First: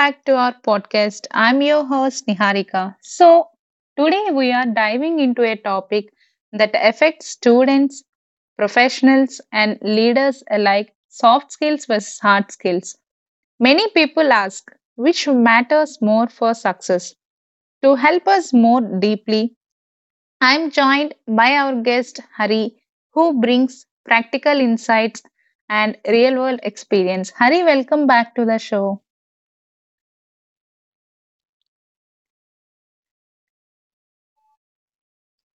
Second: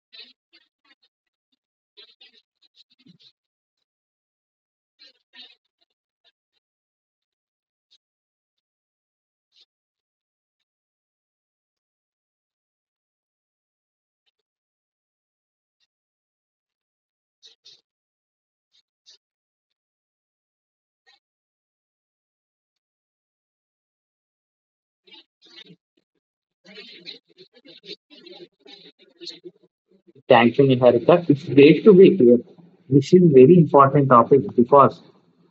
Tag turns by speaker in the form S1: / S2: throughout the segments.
S1: back to our podcast. I'm your host, Niharika. So, today we are diving into a topic that affects students, professionals, and leaders alike soft skills versus hard skills. Many people ask which matters more for success. To help us more deeply, I'm joined by our guest Hari, who brings practical insights and real world experience. Hari, welcome back to the show.
S2: Thank you, Niharika. It's great to be here. This is very important topic because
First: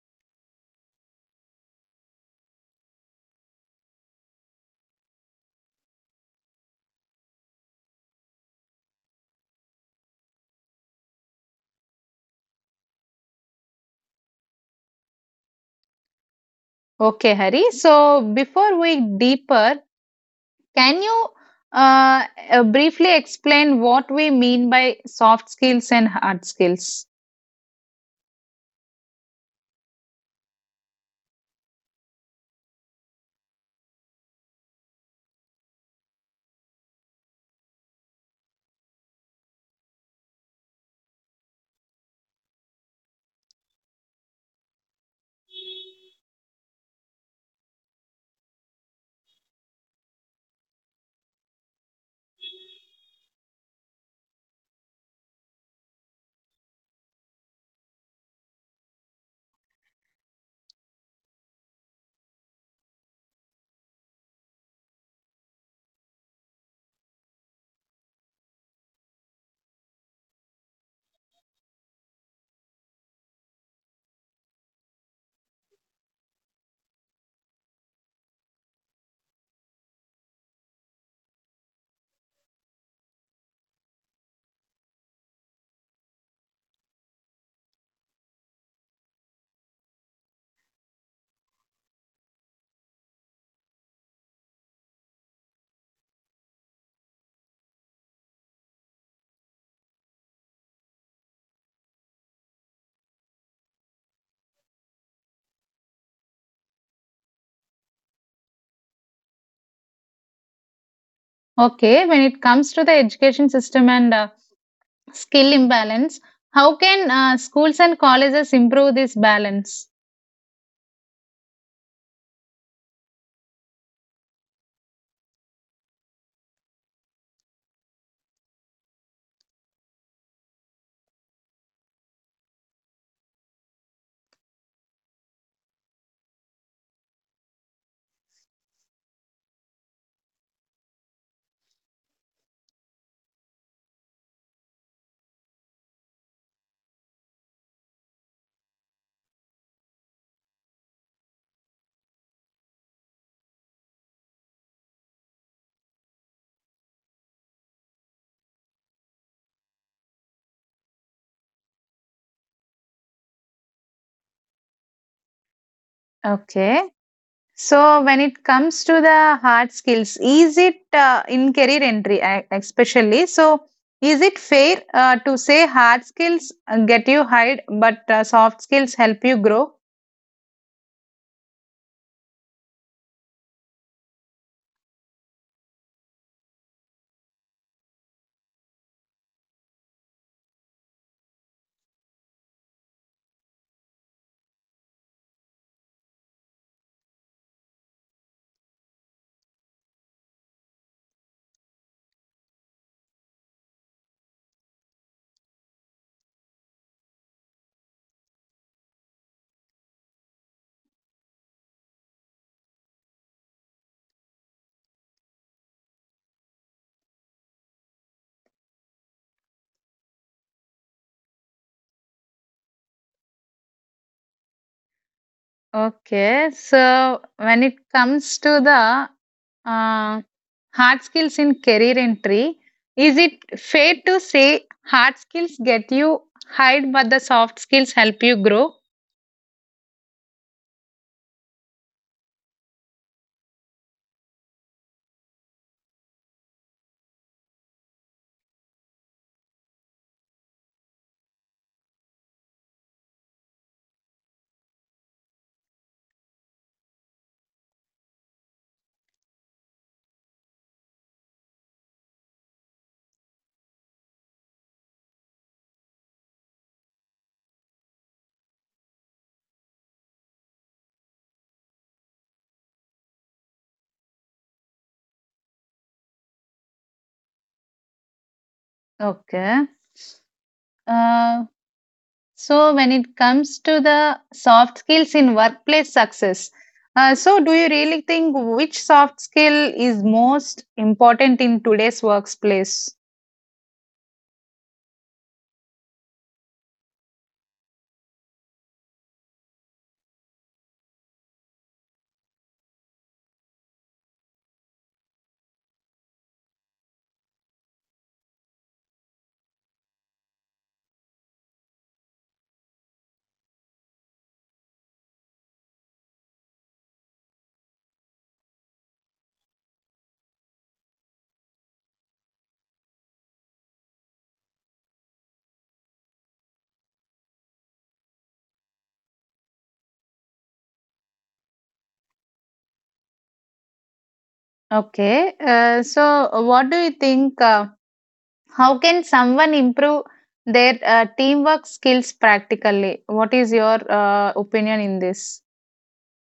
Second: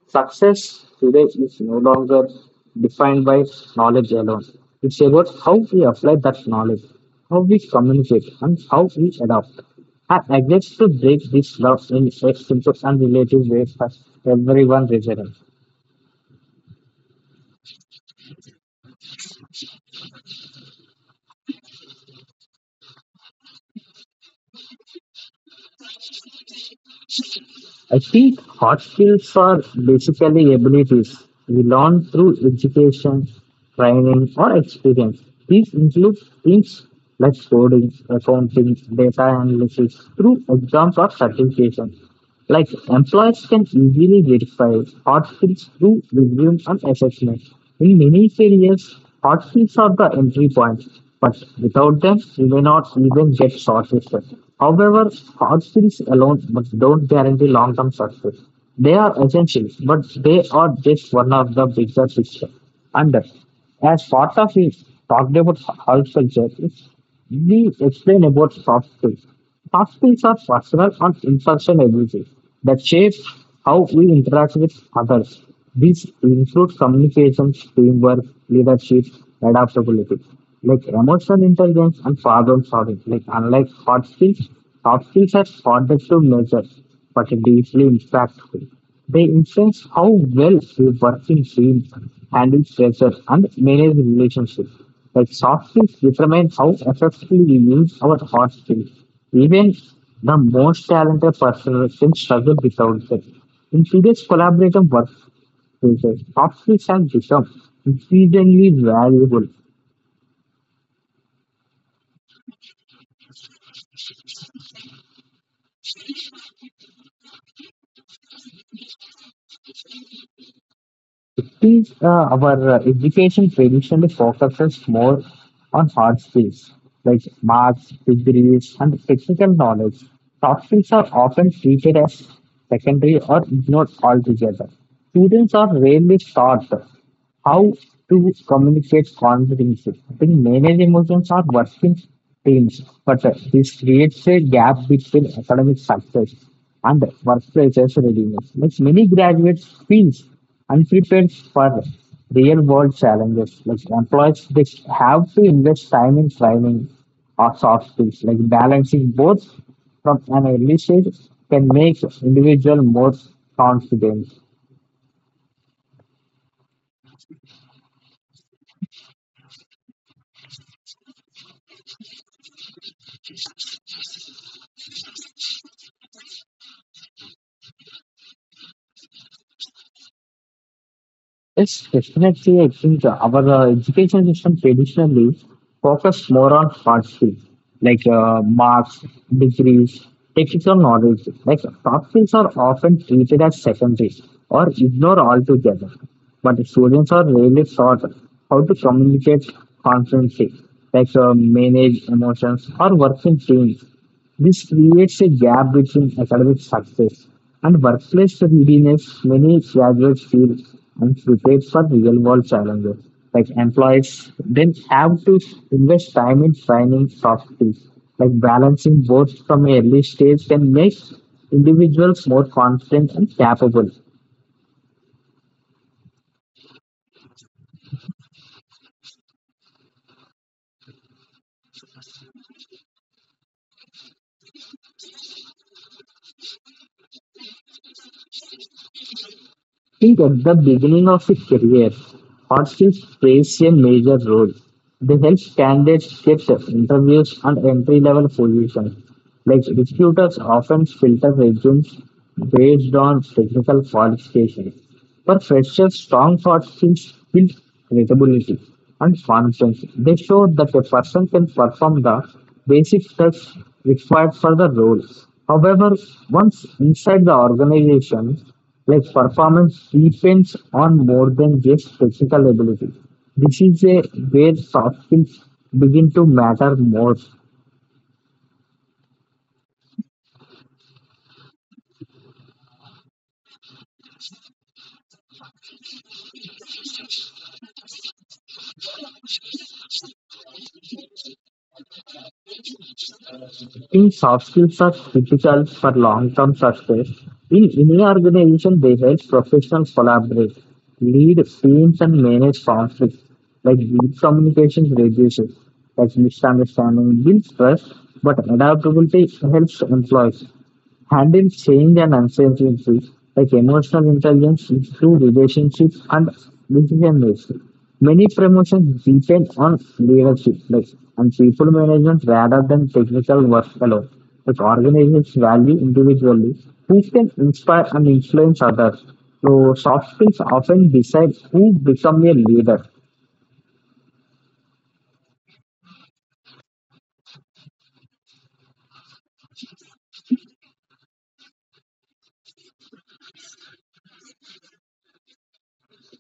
S2: success today is no longer defined by knowledge alone. It's about how we apply that knowledge, how we communicate, and how we adapt. I get to break this love in a simple and relative way for everyone listening.
S1: Okay, Hari. So before we deeper, can you uh, briefly explain what we mean by soft skills and hard skills?
S2: I think hard skills are basically abilities we learn through education, training, or experience. These include things like coding, accounting, data analysis, through exams or certifications. Like employers can easily verify hot skills through resume and assessment. In many careers, hot skills are the entry point, but without them, you may not even get shortlisted. However, hot skills alone but don't guarantee long-term success. They are essential, but they are just one of the bigger picture. And as part of it, talked about health culture, we explain about soft skills. Hospitals are personal and intersection abilities that shape how we interact with others. These include communication, teamwork, leadership, adaptability, like emotional intelligence and problem solving. Like unlike hard skills, soft skills are harder to measure but deeply impactful. They influence how well we work in teams, handle pressure, and manage relationships. Like soft skills determine how effectively we use our hard skills. Even the most talented person can struggle without them. In today's collaborative workplaces, soft skills have become increasingly valuable.
S1: Okay, when it comes to the education system and skill imbalance, how can schools and colleges improve this balance?
S2: These, uh, our education traditionally focuses more on hard skills like marks, degrees, and technical knowledge. Soft skills are often treated as secondary or ignored altogether. Students are rarely taught how to communicate confidently. I think manage emotions are working teams, but this creates a gap between academic success and workplaces readiness. Like many graduates feel unprepared for real world challenges. Like employees, they have to invest time in training or soft skills. Like balancing both from an early stage can make individual more confident.
S1: Okay. So, when it comes to the hard skills, is it in career entry, especially? So, is it fair to say hard skills get you hired, but soft skills help you grow?
S2: Yes, definitely. I think our education system traditionally focused more on hard skills like marks, degrees, technical knowledge. Like soft skills are often treated as secondary or ignored altogether. But students are really taught how to communicate confidently, like manage emotions or work in teams. This creates a gap between academic success and workplace readiness. Many graduates feel unprepared for real world challenges. Like employees then have to invest time in training soft skills. Like balancing both from an early stage can make individuals more confident and capable.
S1: Okay, so when it comes to the uh, hard skills in career entry, is it fair to say hard skills get you hired, but the soft skills help you grow?
S2: Think at the beginning of his career, hostels plays a major role. They help candidates get interviews and entry level positions. Like recruiters often filter resumes based on technical qualifications. For freshers, strong partnerships build credibility and confidence. They show that a person can perform the basic steps required for the role. However, once inside the organization, like performance depends on more than just technical ability. This is a where soft skills begin to matter more.
S1: Okay. Uh, So, when it comes to the soft skills in workplace success, so do you really think which soft skill is most important in today's workplace?
S2: Think soft skills are critical for long-term success. In any organization, they help professionals collaborate, lead teams, and manage conflicts. Like deep communication reduces like misunderstanding, builds trust, but adaptability helps employees. Had been changed and uncertainty, like emotional intelligence, improved relationships, and decision making. Many promotions depend on leadership, like and people management rather than technical work alone. Like organizations value individually who can inspire and influence others. So soft skills often decide who become a leader.
S1: Okay, so what do you think? How can someone improve their teamwork skills practically? What is your opinion in this?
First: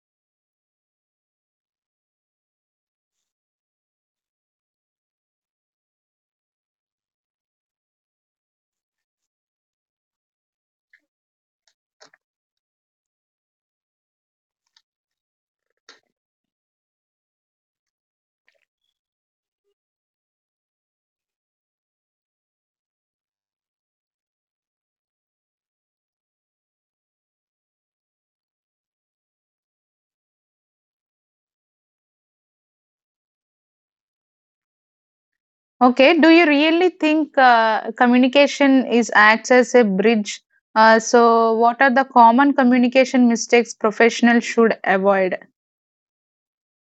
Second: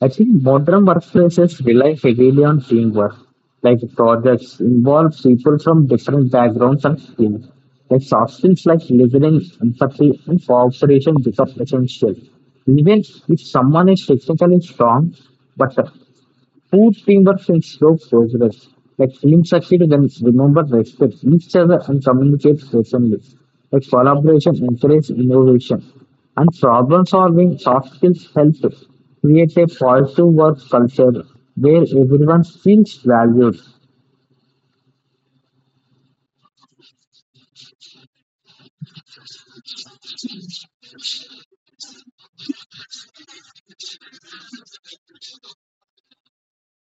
S2: I think modern workplaces rely heavily on teamwork. Like projects involve people from different backgrounds and skills. Like soft skills like listening, empathy, and cooperation become essential. Even if someone is technically strong, but food teamwork since slow progress. Like teams succeed when remember respect each other and communicate openly. Like collaboration encourages innovation. And problem solving soft skills help create a positive work culture where everyone feels valued.
S1: Okay, do you really think communication is acts as a bridge? So, what are the common communication mistakes professionals should avoid?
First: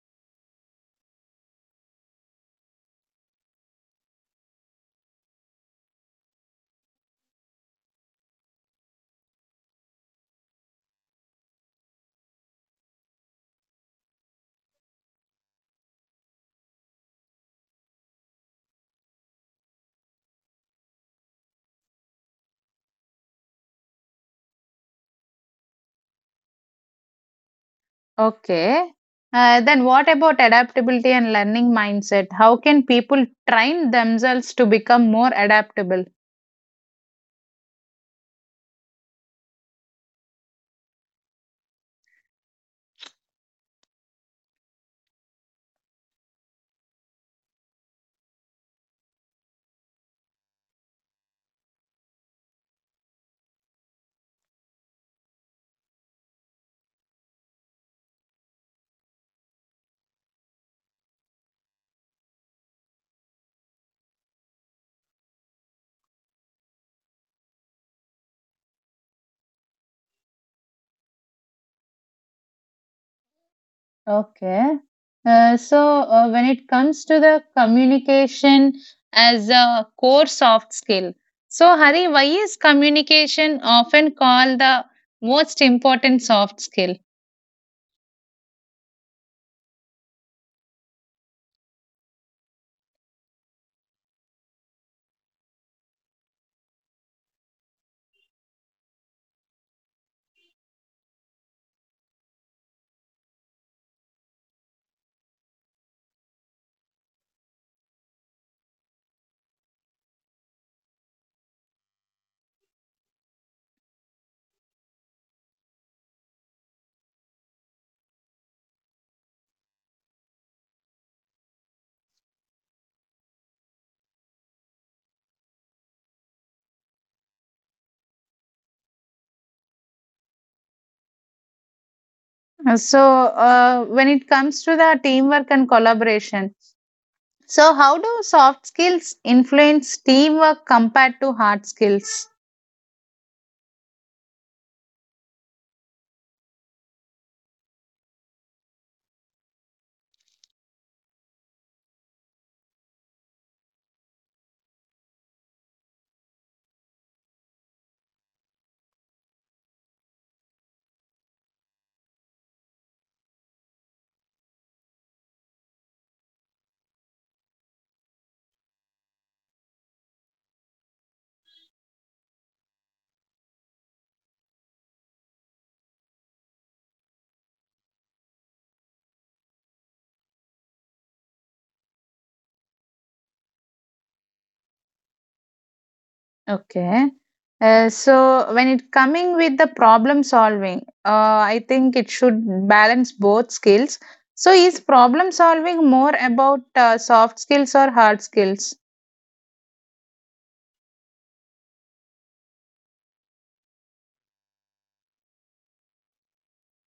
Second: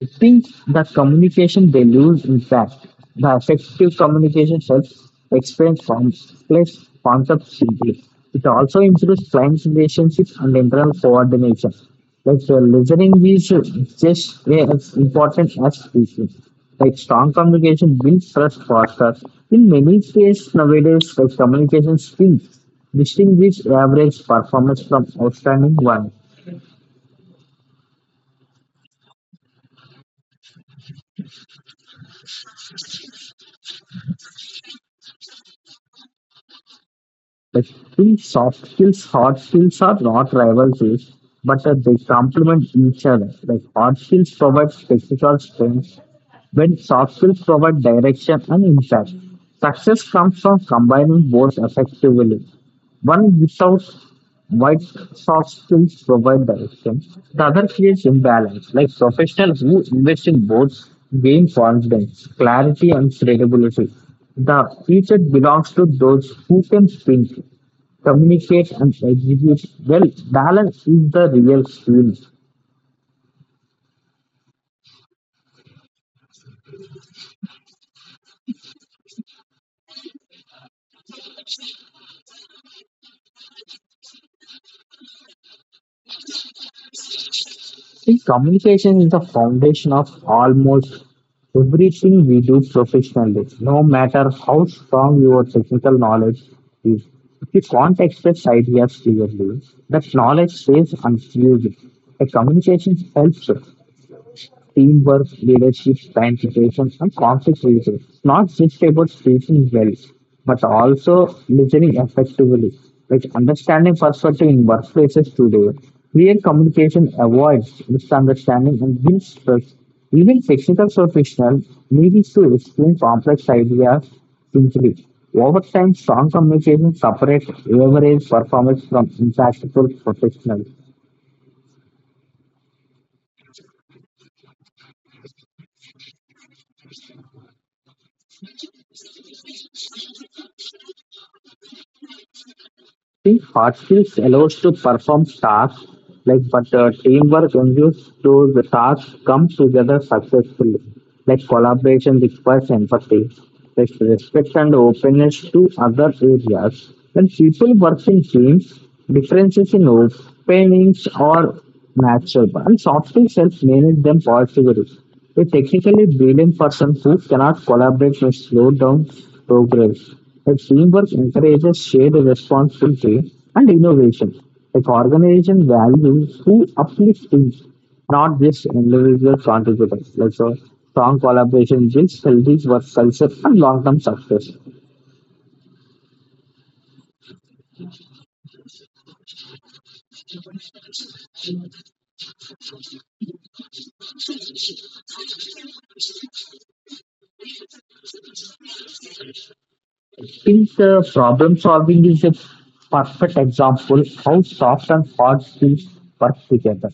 S2: I think the communication they lose in fact. The effective communication helps explain complex concepts simply. It also improves client relationships and internal coordination. Like listening is just as important as speaking. Like strong communication builds trust faster. In many cases nowadays, like communication skills distinguish average performance from outstanding one.
S1: Okay. Then what about adaptability and learning mindset? How can people train themselves to become more adaptable?
S2: I think soft skills, hard skills are not rival skills, but they complement each other. Like hard skills provide technical strength, when soft skills provide direction and impact. Success comes from combining both effectively. One without white soft skills provide direction, the other creates imbalance. Like professionals who invest in both gain confidence, clarity, and credibility. The future belongs to those who can think communicate and execute well. Balance is the real skill.
S1: Okay. When it comes to the communication as a core soft skill, so Hari, why is communication often called the most important soft skill?
S2: See, communication is the foundation of almost everything we do professionally, no matter how strong your technical knowledge is. If you can't express ideas clearly, that knowledge stays unfused. A communication helps teamwork, leadership, participation, and conflict resolution. It's not just about speaking well, but also listening effectively. Like understanding perspective in workplaces today, clear communication avoids misunderstanding and builds trust. Even technical professionals need to explain complex ideas simply. Over time, strong communication separates average performance from impactful professionals.
S1: When it comes to the teamwork and collaboration, so how do soft skills influence teamwork compared to hard skills?
S2: The hard skills allows to perform tasks like but teamwork ensures to the tasks come together successfully. Like collaboration requires empathy, like respect and openness to other areas. When people work in teams, differences in opinions are natural and soft skills help manage them positively. A technically brilliant person who cannot collaborate may slow down progress. A teamwork encourages shared responsibility and innovation. An organization values who uplifts teams, not just individual contributors. Like so, strong collaboration builds healthy work culture and long-term success.
S1: Okay. So when it coming with the problem solving, I think it should balance both skills. So is problem solving more about soft skills or hard skills?
S2: Think problem solving is a perfect example how soft and hard skills work together.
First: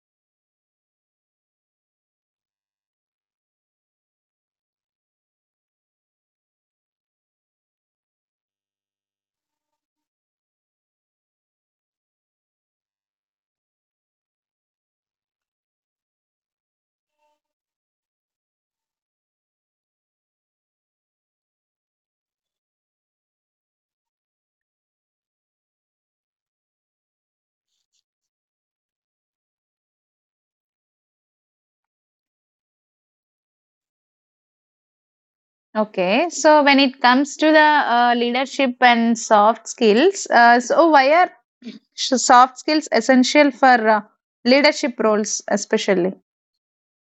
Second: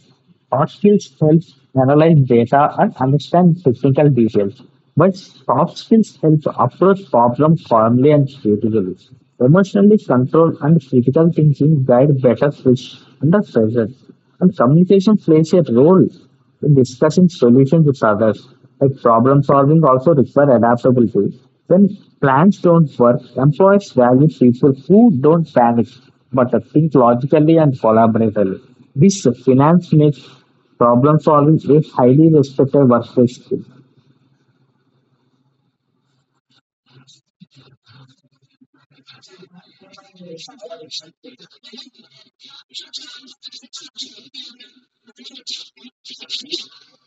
S2: Hard skills help analyze data and understand technical details, but soft skills help approach problems calmly and creatively. Emotionally controlled and critical thinking guide better fish under pressure. And communication plays a role in discussing solutions with others. Like problem solving also require adaptability. When plans don't work, employers value people who don't panic but think logically and collaboratively. This finance makes problem solving a highly respected workplace skill.
S1: Okay. So when it comes to the leadership and soft skills, so why are soft skills essential for leadership roles especially?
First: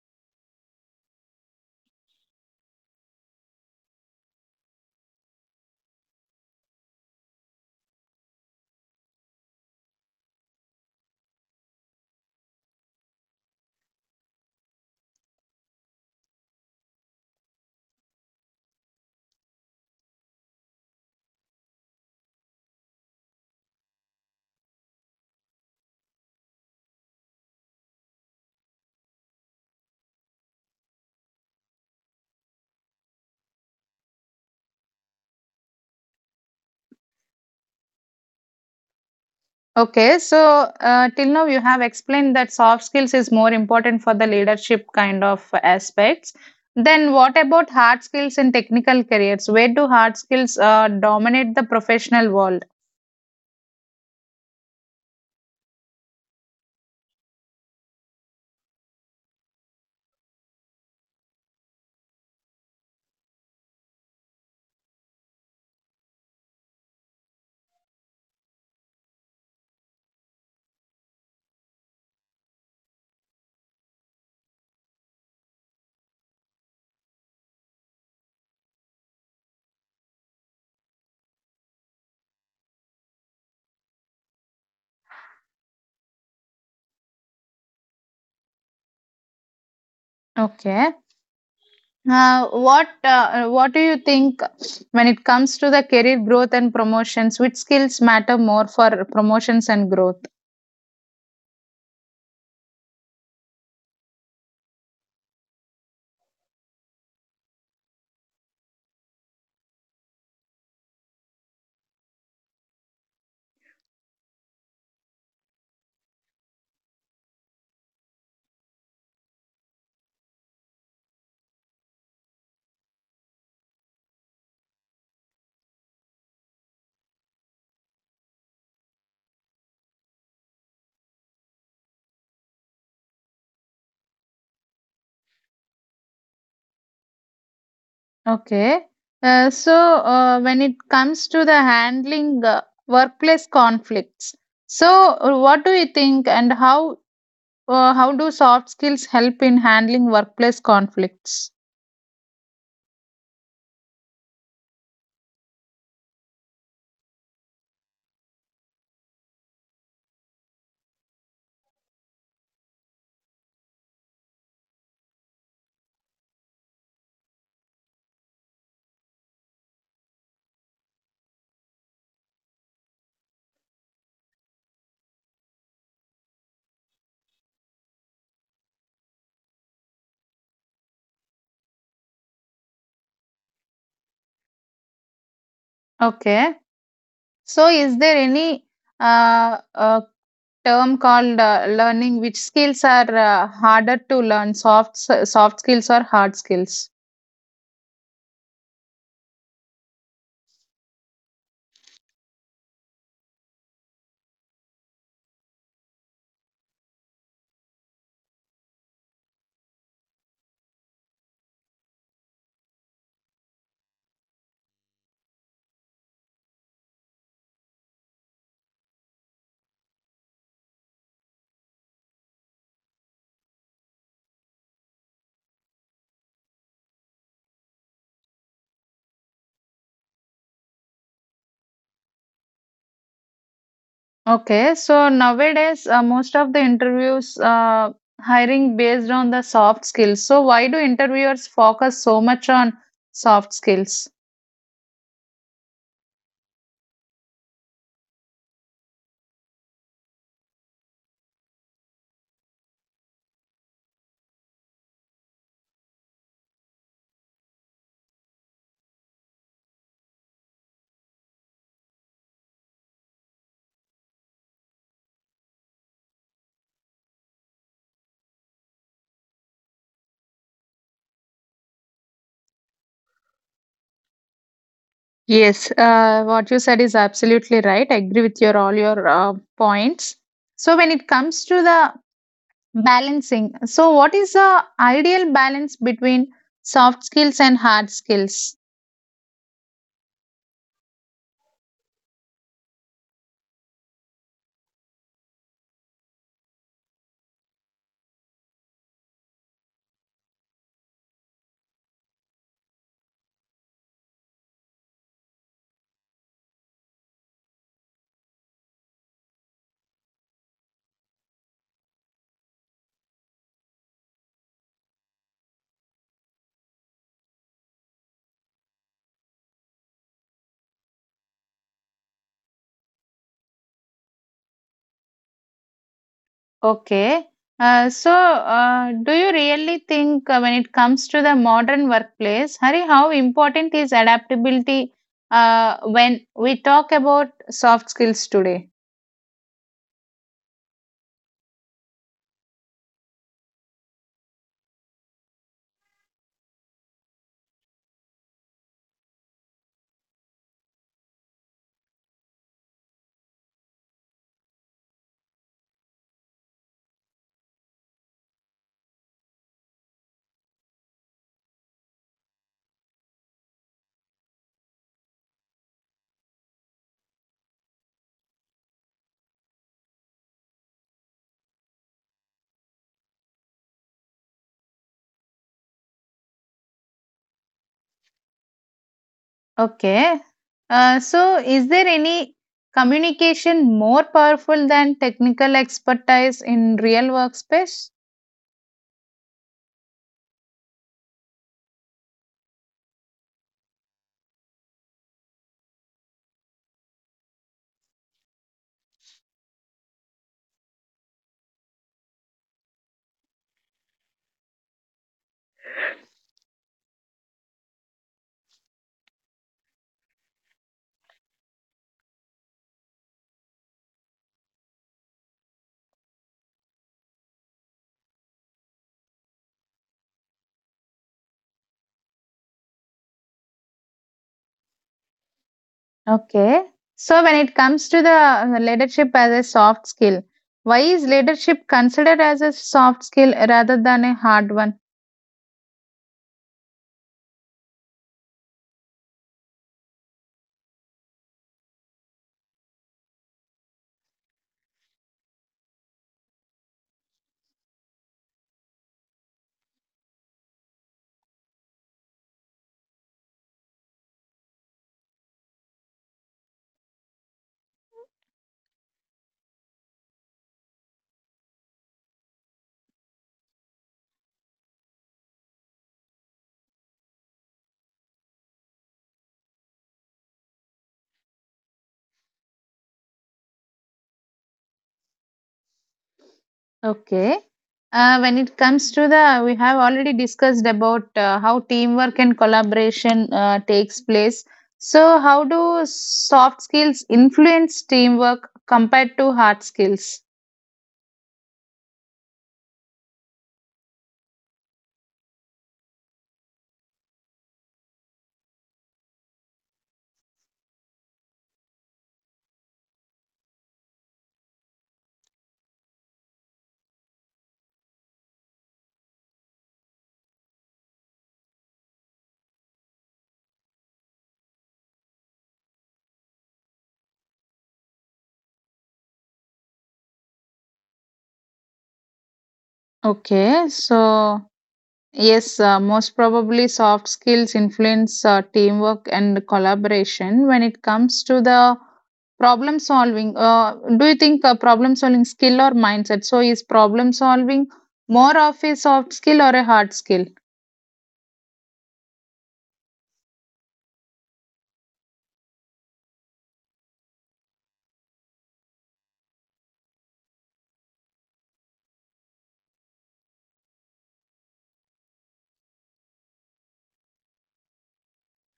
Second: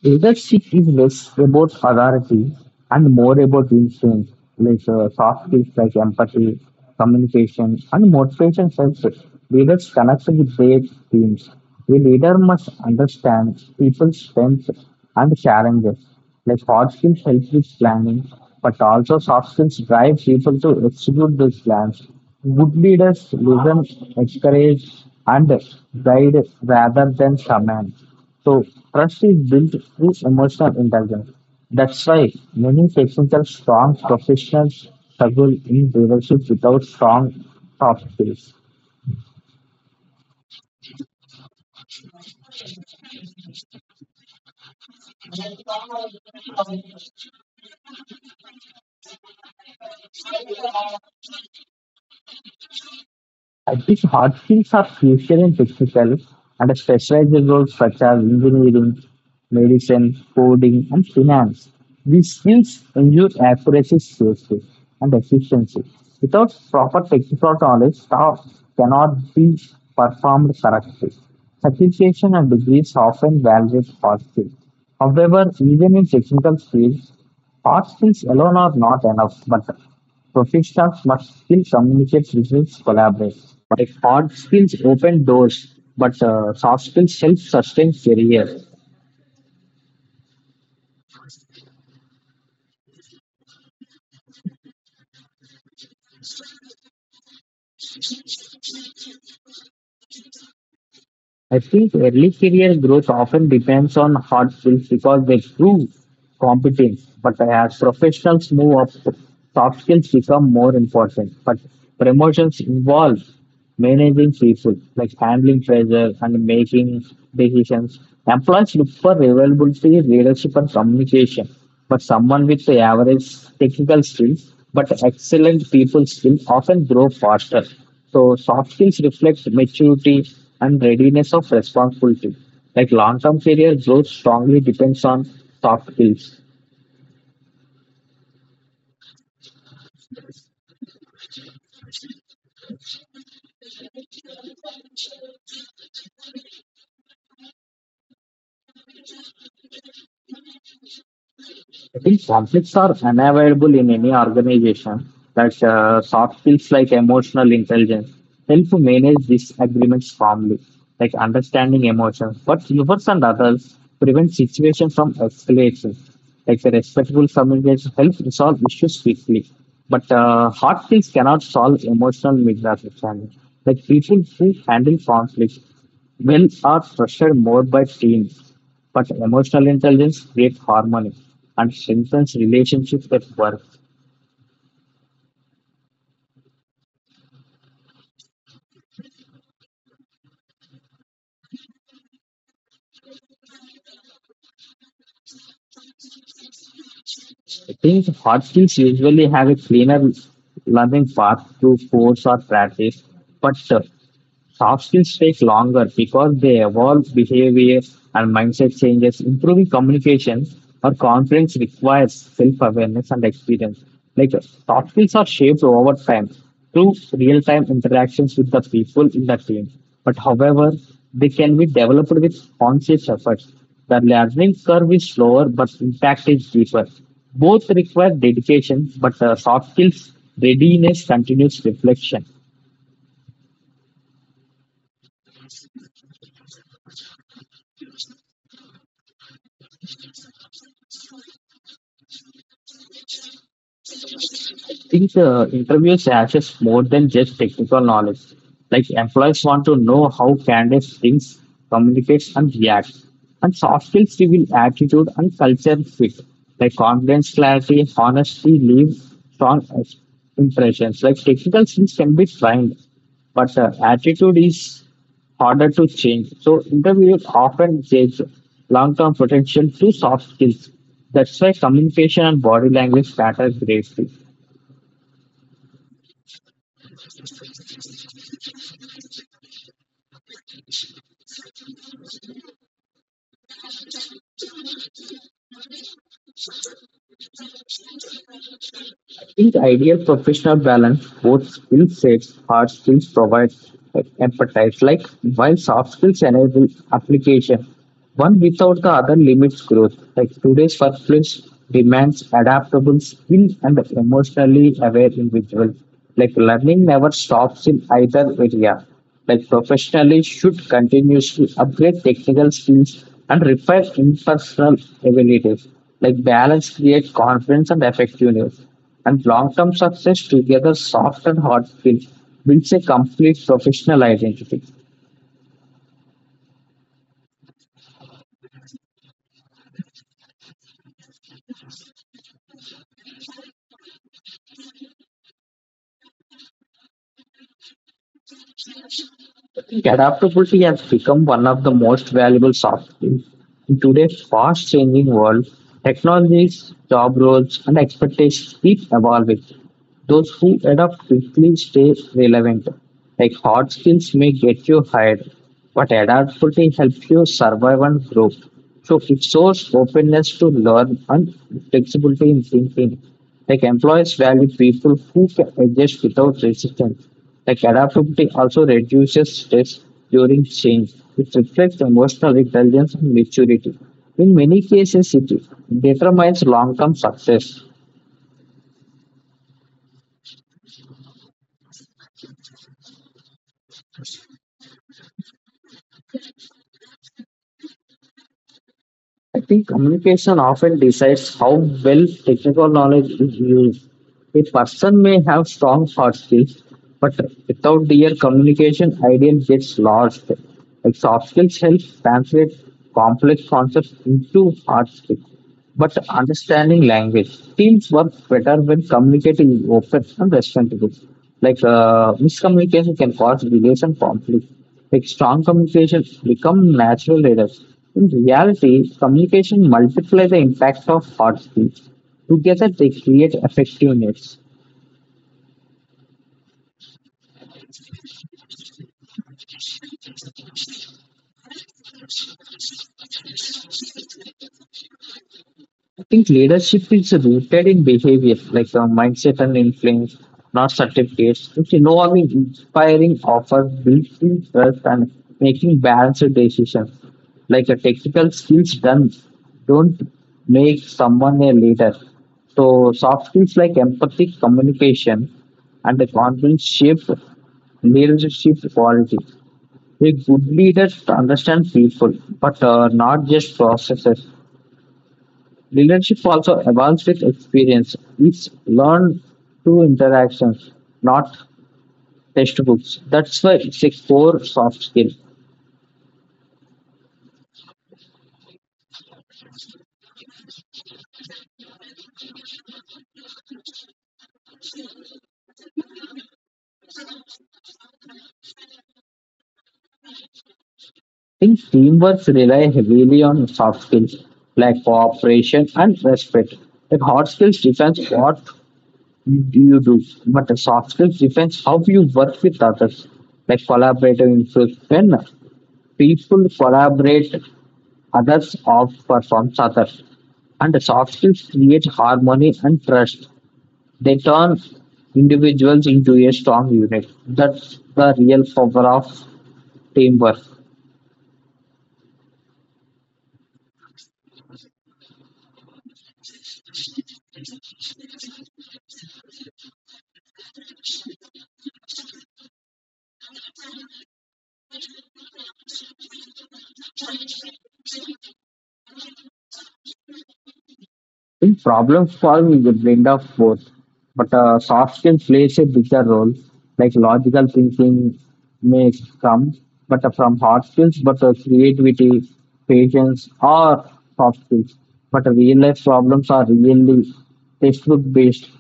S2: Leadership is less about authority and more about influence, like soft skills like empathy, communication, and motivation helps leaders connect with their teams. A leader must understand people's strengths and challenges. Like hard skills help with planning, but also soft skills drive people to execute those plans. Good leaders listen, encourage, and guide rather than command. So, trust is built through emotional intelligence. That's why many technical strong professionals struggle in leadership without strong soft skills.
S1: Okay, so till now you have explained that soft skills is more important for the leadership kind of aspects. Then what about hard skills in technical careers? Where do hard skills dominate the professional world?
S2: Active hard skills are future and technical and specialized roles such as engineering, medicine, coding, and finance. These skills ensure accuracy, safety, and efficiency. Without proper technical knowledge, tasks cannot be performed correctly. Certification and degrees often validate hard skills. However, even in technical fields, hard skills alone are not enough, but professionals must still communicate, results, collaborate. Like hard skills open doors, but soft skills help sustain career.
S1: Okay. What what do you think when it comes to the career growth and promotions? Which skills matter more for promotions and growth?
S2: I think early career growth often depends on hard skills because they prove competence. But as professionals move up, soft skills become more important. But promotions involve managing people, like handling pressure and making decisions. Employees look for availability, leadership, and communication. But someone with the average technical skills but excellent people skill often grow faster. So soft skills reflects maturity and readiness of responsibility. Like long-term career growth strongly depends on soft skills.
S1: Okay. Uh, so, when it comes to the handling workplace conflicts, so what do you think, and how do soft skills help in handling workplace conflicts?
S2: I think conflicts are unavoidable in any organization that soft skills like emotional intelligence help to manage disagreements calmly, like understanding emotions. But humans and others prevent situations from escalation. Like the respectful communication helps resolve issues quickly. But hard skills cannot solve emotional misunderstanding. Like people who handle conflicts well are pressured more by teams but emotional intelligence creates harmony and strengthens relationships at work.
S1: Okay. So, is there any uh, uh, term called learning which skills are harder to learn, soft skills or hard skills?
S2: I think hard skills usually have a cleaner learning path through course or practice, but soft skills take longer because they evolve behavior and mindset changes. Improving communication or confidence requires self awareness and experience. Like soft skills are shaped over time through real time interactions with the people in the team. But however, they can be developed with conscious effort. The learning curve is slower, but impact is deeper. Both require dedication, but soft skills readiness continues reflection.
S1: Okay, so nowadays, most of the interviews hiring based on the soft skills. So why do interviewers focus so much on soft skills?
S2: Think interviews assess more than just technical knowledge. Like employees want to know how candidates think, communicate, and react. And soft skills reveal attitude and culture fit. Like confidence, clarity, honesty leave strong impressions. Like technical skills can be trained, but attitude is harder to change. So interviews often judge long-term potential to soft skills. That's why communication and body language matter greatly.
S1: Yes, what you said is absolutely right. I agree with your all your points. So when it comes to the balancing, so what is the ideal balance between soft skills and hard skills?
S2: In ideal professional balance, both skill sets, hard skills provide empathize, like while soft skills enable application. One without the other limits growth. Like today's workplace demands adaptable skill and emotionally aware individuals. Like learning never stops in either area, like professionally should continuously upgrade technical skills and refine interpersonal abilities, like balance create confidence and effectiveness and long-term success together soft and hard skill builds a complete professional identity.
S1: Okay. Do you really think when it comes to the modern workplace, Hari, how important is adaptability when we talk about soft skills today?
S2: Adaptability has become one of the most valuable soft skills. In today's fast changing world, technologies, job roles, and expectations keep evolving. Those who adapt quickly stay relevant. Like hard skills may get you hired, but adaptability helps you survive and grow. So it shows openness to learn and flexibility in thinking. Like employers value people who can adjust without resistance. Like adaptability also reduces stress during change. It reflects emotional intelligence and maturity. In many cases, it determines long-term success.
S1: Okay. So, is there any communication more powerful than technical expertise in real workspace?
S2: I think communication often decides how well technical knowledge is used. A person may have strong hard skills, but without their communication, ideal gets lost. Like soft skills help translate complex concepts into hard skills. But understanding language, teams work better when communicating is open and respectful. Like miscommunication can cause delays and conflict. Like strong communication become natural leaders. In reality, communication multiplies the impact of hard skills. Together, they create effectiveness.
S1: Okay. So, when it comes to the leadership as a soft skill, why is leadership considered as a soft skill rather than a hard one?
S2: I think leadership is rooted in behavior, like mindset and influence, not certificates. It's involving inspiring offer, building trust, and making balanced decisions. Like a technical skills done don't make someone a leader. So soft skills like empathy, communication, and the confidence shape leadership quality. A good leader understands people, but not just processes. Leadership also evolves with experience. It's learned through interactions, not textbooks. That's why it's a core soft skill. I
S1: Okay. When it comes to the, we have already discussed about how teamwork and collaboration takes place. So, how do soft skills influence teamwork compared to hard skills?
S2: think teamwork rely heavily on soft skills like cooperation and respect. Like hard skills defines what you do, but the soft skills defines how you work with others. Like collaborative influence. When people collaborate, others outperforms others and the soft skills create harmony and trust. They turn individuals into a strong unit. That's the real power of teamwork.
S1: Okay, so yes, most probably soft skills influence teamwork and collaboration when it comes to the problem solving. Do you think problem solving skill or mindset? So, is problem solving more of a soft skill or a hard skill?
S2: In problem solving, you blend of both, but soft skill plays a bigger role. Like logical thinking may come, but from hard skills, but creativity, patience, or soft skills. But real life problems are really textbook based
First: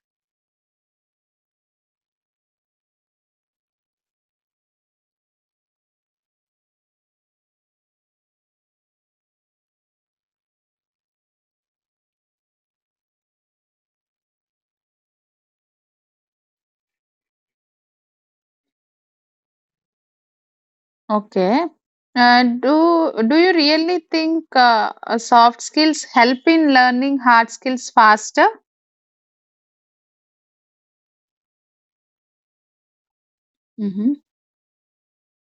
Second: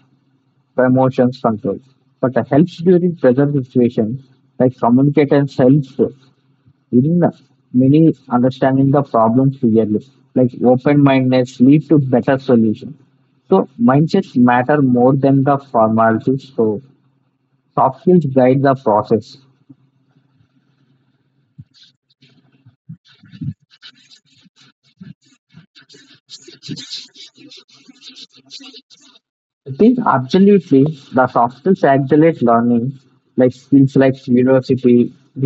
S2: emotions control. But helps during present situation, like communicate and helps in many understanding the problem clearly, like open-mindedness lead to better solution, so mindsets matter more than the formalities, so soft skills guide the process.
S1: Okay. Do you really think soft skills help in learning hard skills faster?
S2: I think absolutely the soft skills accelerate learning, like skills
S1: Hmm.
S2: like university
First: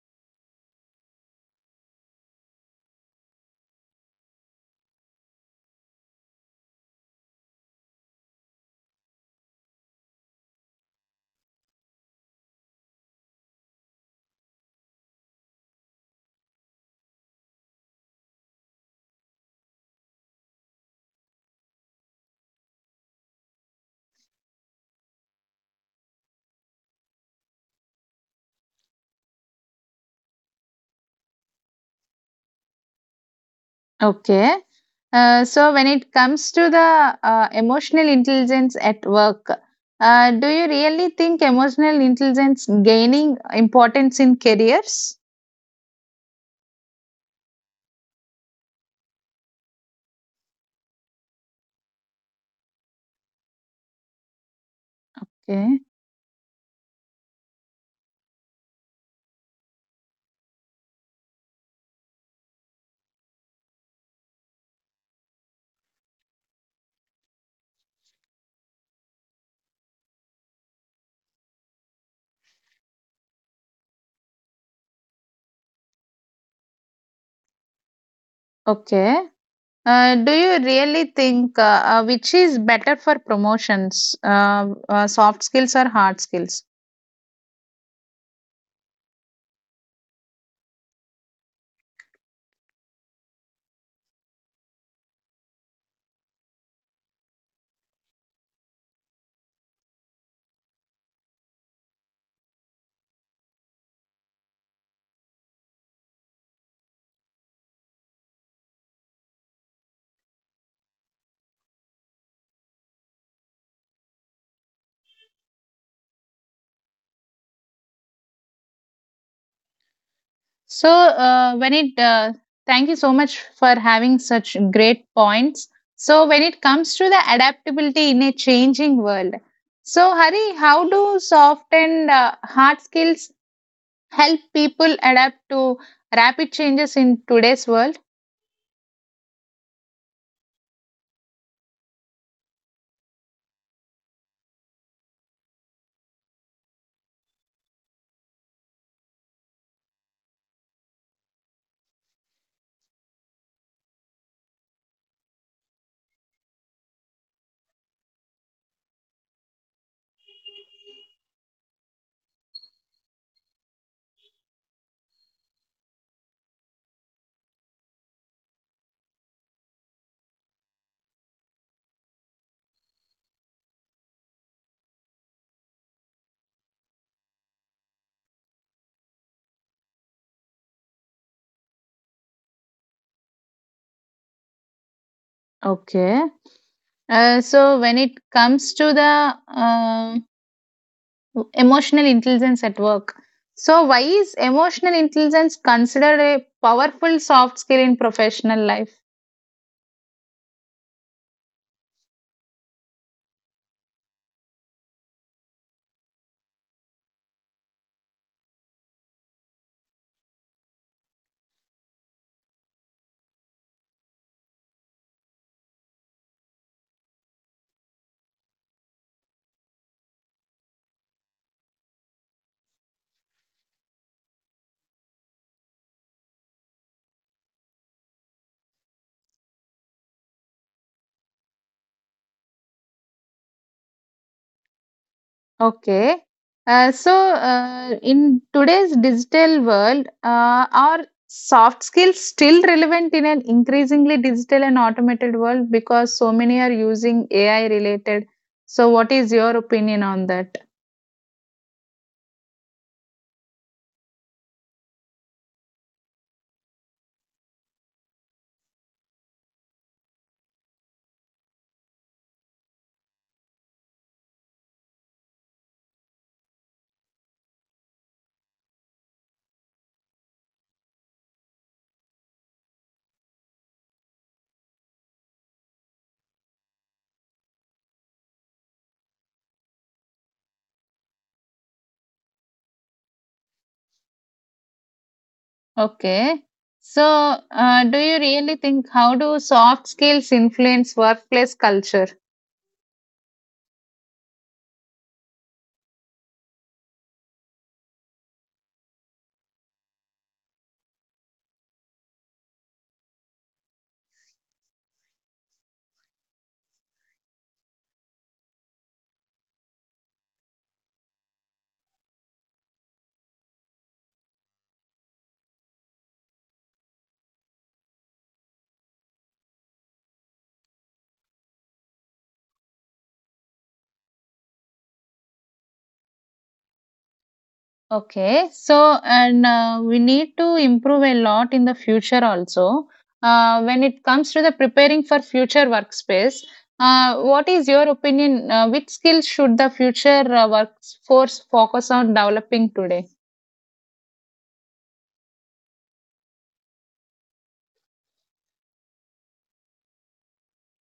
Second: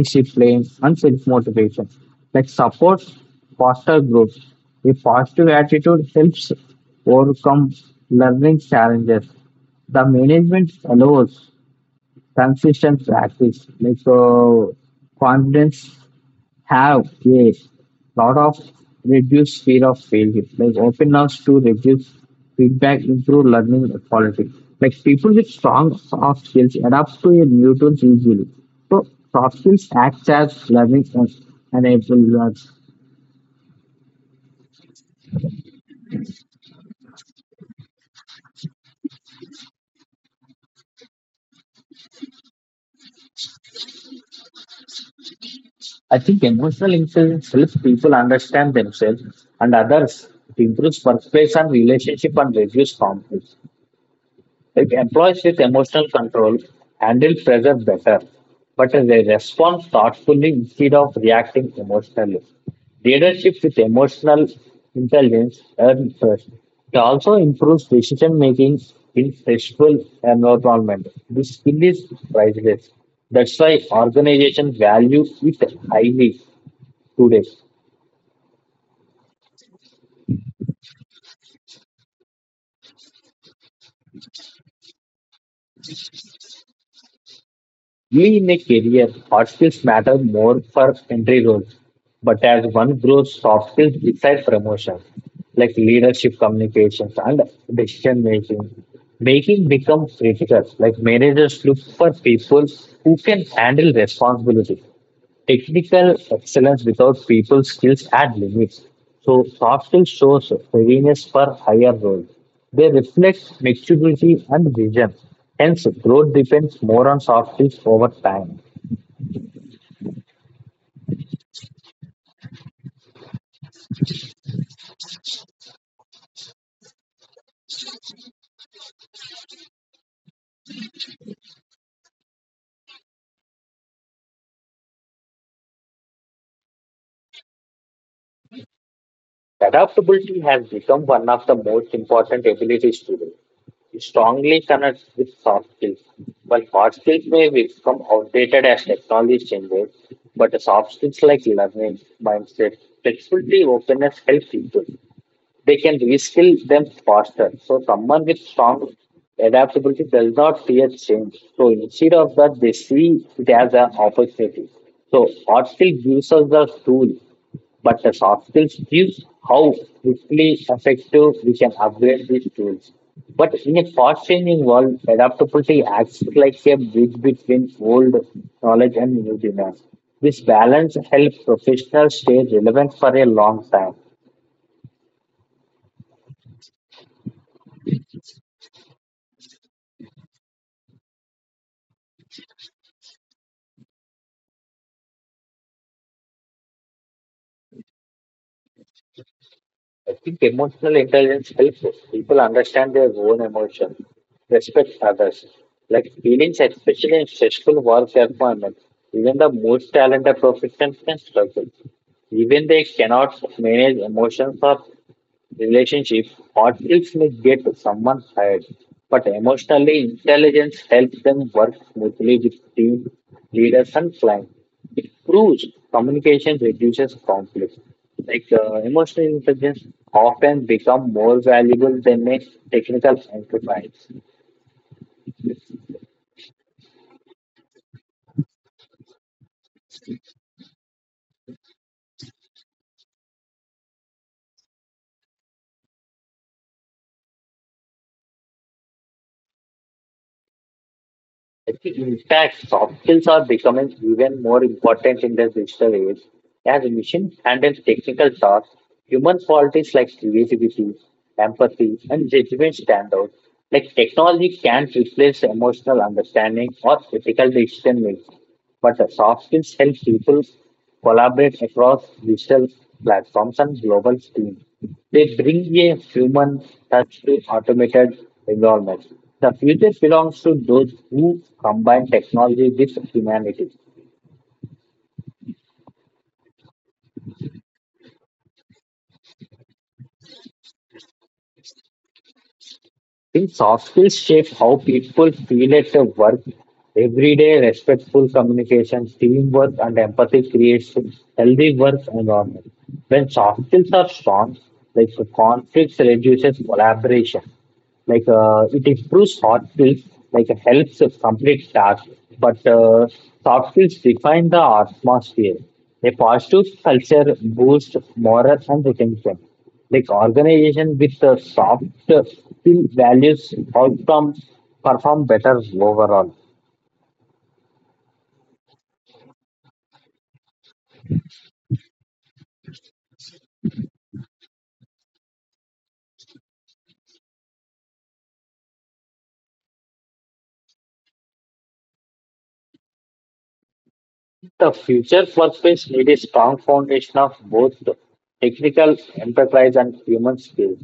S2: discipline and self-motivation, like support foster growth, a positive attitude helps overcome learning challenges, the management allows consistent practice. Like so, confidence have yes, lot of reduce fear of failure. Like openness to reduce feedback, improve learning quality. Like people with strong soft skills adapt to a new tools easily. So soft skills act as learning and enablers.
S1: Okay. So when it comes to the emotional intelligence at work, do you really think emotional intelligence gaining importance in careers?
S2: I think emotional intelligence helps people understand themselves and others. It improves workplace and relationship and reduce conflict. It employees with
S1: Okay.
S2: emotional control, handle pressure better, but they respond thoughtfully instead of reacting emotionally. Leadership with emotional intelligence earns trust. It also improves decision making in stressful environment. This skill is priceless. That's why organizations value it highly today.
S1: Okay. Do you really think which is better for promotions, soft skills or hard skills?
S2: Early in a career, hard skills matter more for entry roles, but as one grows, soft skills decide promotion, like leadership, communications, and decision making. Making becomes critical, like managers look for people who can handle responsibility. Technical excellence without people skills at limits. So soft skills shows readiness for higher roles. They reflect maturity and vision. Hence, growth depends more on soft skills over time.
S1: So, uh, when it, uh, Thank you so much for having such great points. So, when it comes to the adaptability in a changing world, so Hari, how do soft and hard skills help people adapt to rapid changes in today's world?
S2: Adaptability has become one of the most important abilities today. It strongly connects with soft skills. While hard skills may become outdated as technology changes, but the soft skills like learning, mindset, flexibility, openness help people. They can reskill them faster. So someone with strong adaptability does not fear change. So instead of that, they see it as an opportunity. So hard skill gives us the tool, but the soft skills gives how quickly effective we can upgrade these tools. But in a fast-changing world, adaptability acts like a bridge between old knowledge and new demands. This balance helps professionals stay relevant for a long time.
S1: Okay. When it comes to the emotional intelligence at work, so why is emotional intelligence considered a powerful soft skill in professional life?
S2: I think emotional intelligence helps people understand their own emotions, respect others, like feelings, especially in stressful work environments. Even the most talented professionals can struggle. Even they cannot manage emotions or relationship partnerships may get someone hired, but emotionally intelligence helps them work smoothly with team leaders and clients. It proves communication reduces conflict. Like emotional intelligence often become more valuable than a technical enterprise.
S1: Okay. Uh, so, in today's digital world, are soft skills still relevant in an increasingly digital and automated world because so many are using AI related? So, what is your opinion on that?
S2: I think, in fact, soft skills are becoming even more important in the digital age. As machines handle technical tasks, human qualities like creativity, empathy, and judgment stand out. Like technology can replace emotional understanding or critical decision making, but the soft skills help people collaborate across digital platforms and global teams. They bring a human touch to automated environments. The future belongs to those who combine technology with humanity.
S1: Okay. So, do you really think how do soft skills influence workplace culture?
S2: Think soft skills shape how people feel at their work. Everyday respectful communication, teamwork, and empathy creates a healthy work environment. When soft skills are strong, like the conflicts reduces collaboration, like it improves hard skills, like it helps us complete tasks. But soft skills define the atmosphere. A positive culture boosts morale and retention, like organization with the soft skill values outcome perform better overall.
S1: Okay, so and we need to improve a lot in the future also. When it comes to the preparing for future workspace, what is your opinion? Which skills should the future workforce focus on developing today?
S2: The future workplace need a strong foundation of both technical enterprise and human skills.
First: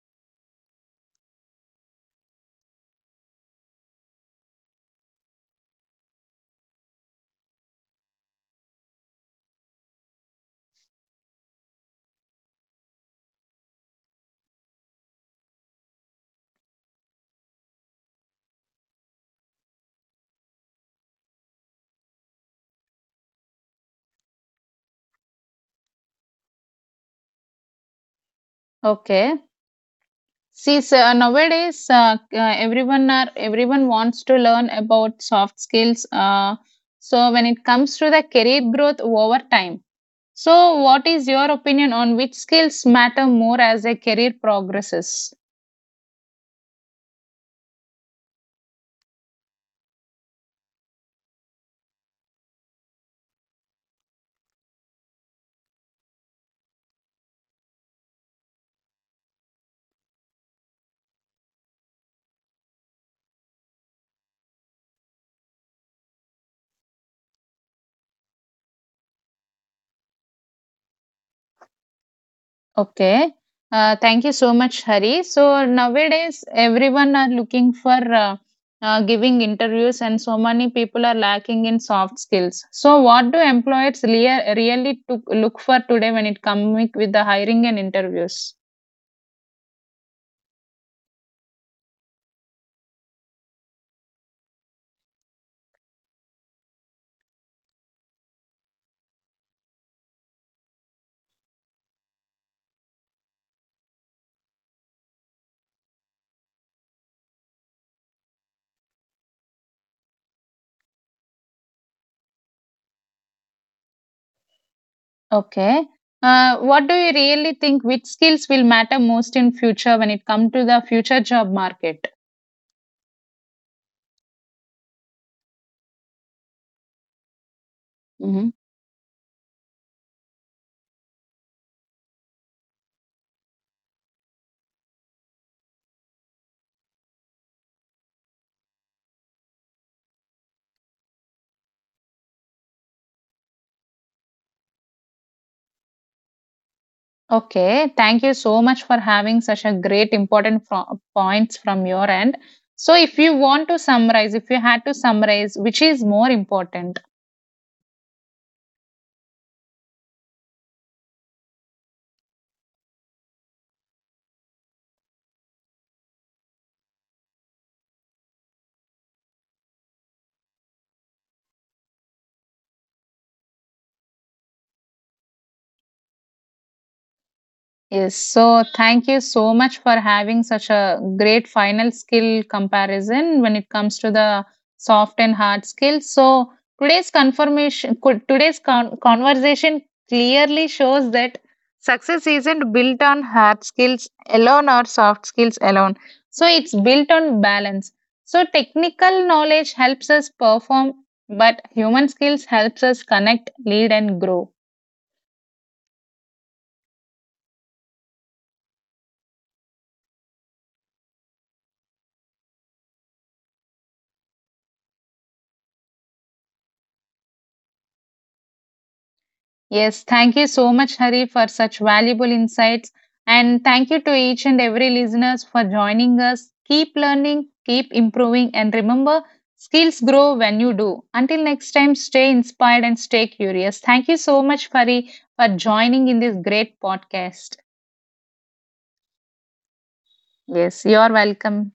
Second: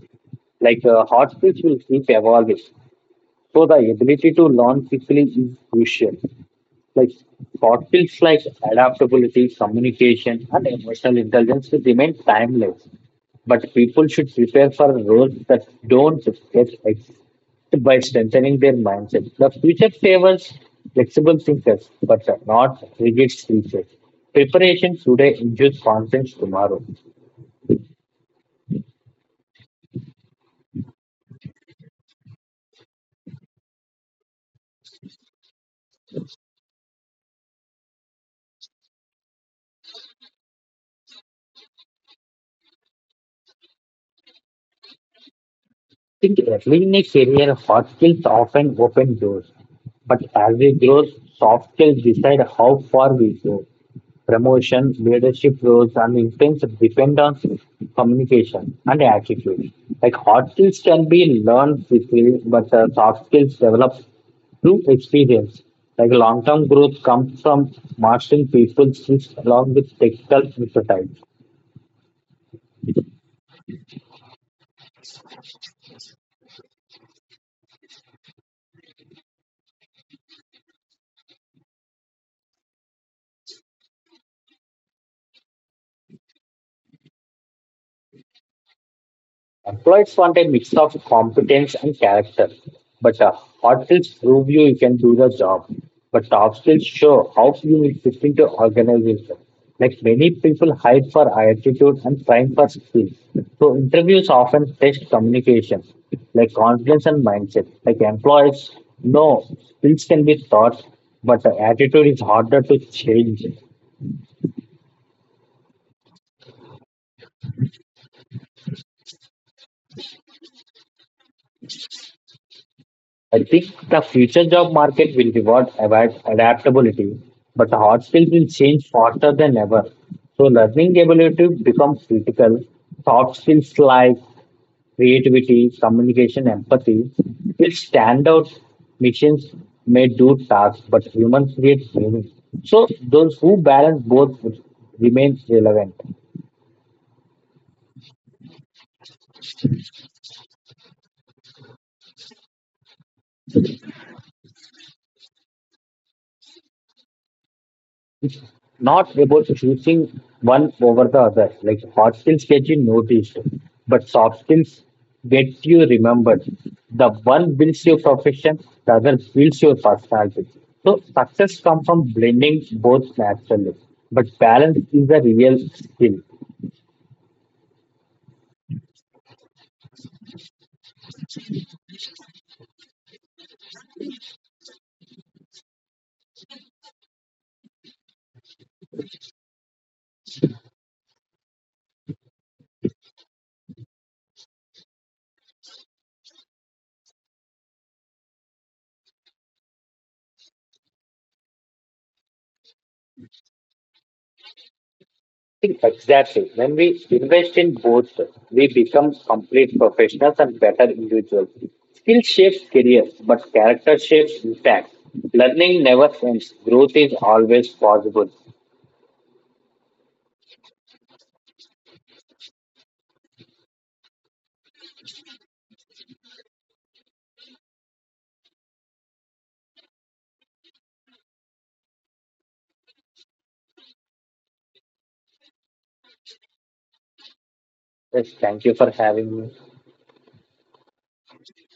S2: Like hard skills will keep evolving, so the ability to learn quickly is crucial. Like what feels like adaptability, communication, and emotional intelligence will remain timeless. But people should prepare for roles that don't get ex- by strengthening their mindset. The future favors flexible thinkers, but not rigid teachers. Preparation today ensures confidence tomorrow.
S1: Okay. See, so nowadays everyone are everyone wants to learn about soft skills. So when it comes to the career growth over time, so what is your opinion on which skills matter more as a career progresses?
S2: Early in a career, hard skills often open doors, but as we grow, soft skills decide how far we go. Promotions, leadership roles, and influence depend on communication and attitude. Like hard skills can be learned quickly, but soft skills develop through experience. Like long-term growth comes from mastering people's skills along with technical expertise.
S1: Okay. Thank you so much, Hari. So nowadays, everyone are looking for giving interviews, and so many people are lacking in soft skills. So, what do employers really to look for today when it comes with the hiring and interviews?
S2: Employees want a mix of competence and character, but hard skills prove you can do the job. But soft skills show how you will fit into organization. Like many people hide for attitude and train for skills. So interviews often test communication, like confidence and mindset. Like employees know skills can be taught, but attitude is harder to change.
S1: Okay. What do you really think? Which skills will matter most in future when it comes to the future job market?
S2: I think the future job market will reward adaptability, but the hard skills will
S1: Mm-hmm.
S2: change faster than ever. So learning ability becomes critical. Soft skills like creativity, communication, empathy will stand out. Machines may do tasks, but humans create meaning. So those who balance both will remain relevant.
S1: Okay, thank you so much for having such a great important points from your end. So if you want to summarize, if you had to summarize, which is more important?
S2: Not about choosing one over the other. Like hard skills get you noticed, but soft skills get you remembered. The one builds your profession, the other builds your personality. So success comes from blending both naturally, but balance is a real skill.
S1: Yes. So thank you so much for having such a great final skill comparison when it comes to the soft and hard skills. So today's confirmation, conversation clearly shows that success isn't built on hard skills alone or soft skills alone. So it's built on balance. So technical knowledge helps us perform, but human skills helps us connect, lead, and grow.
S2: Exactly. When we invest in both, we become complete professionals and better individuals. Skill shapes careers, but character shapes impact. Learning never ends. Growth is always possible.
S1: Yes, thank you so much, Hari, for such valuable insights. And thank you to each and every listeners for joining us. Keep learning, keep improving, and remember, skills grow when you do. Until next time, stay inspired and stay curious. Thank you so much, Hari, for joining in this great podcast.
S2: Yes, thank you for having me.
S1: Yes, you're welcome.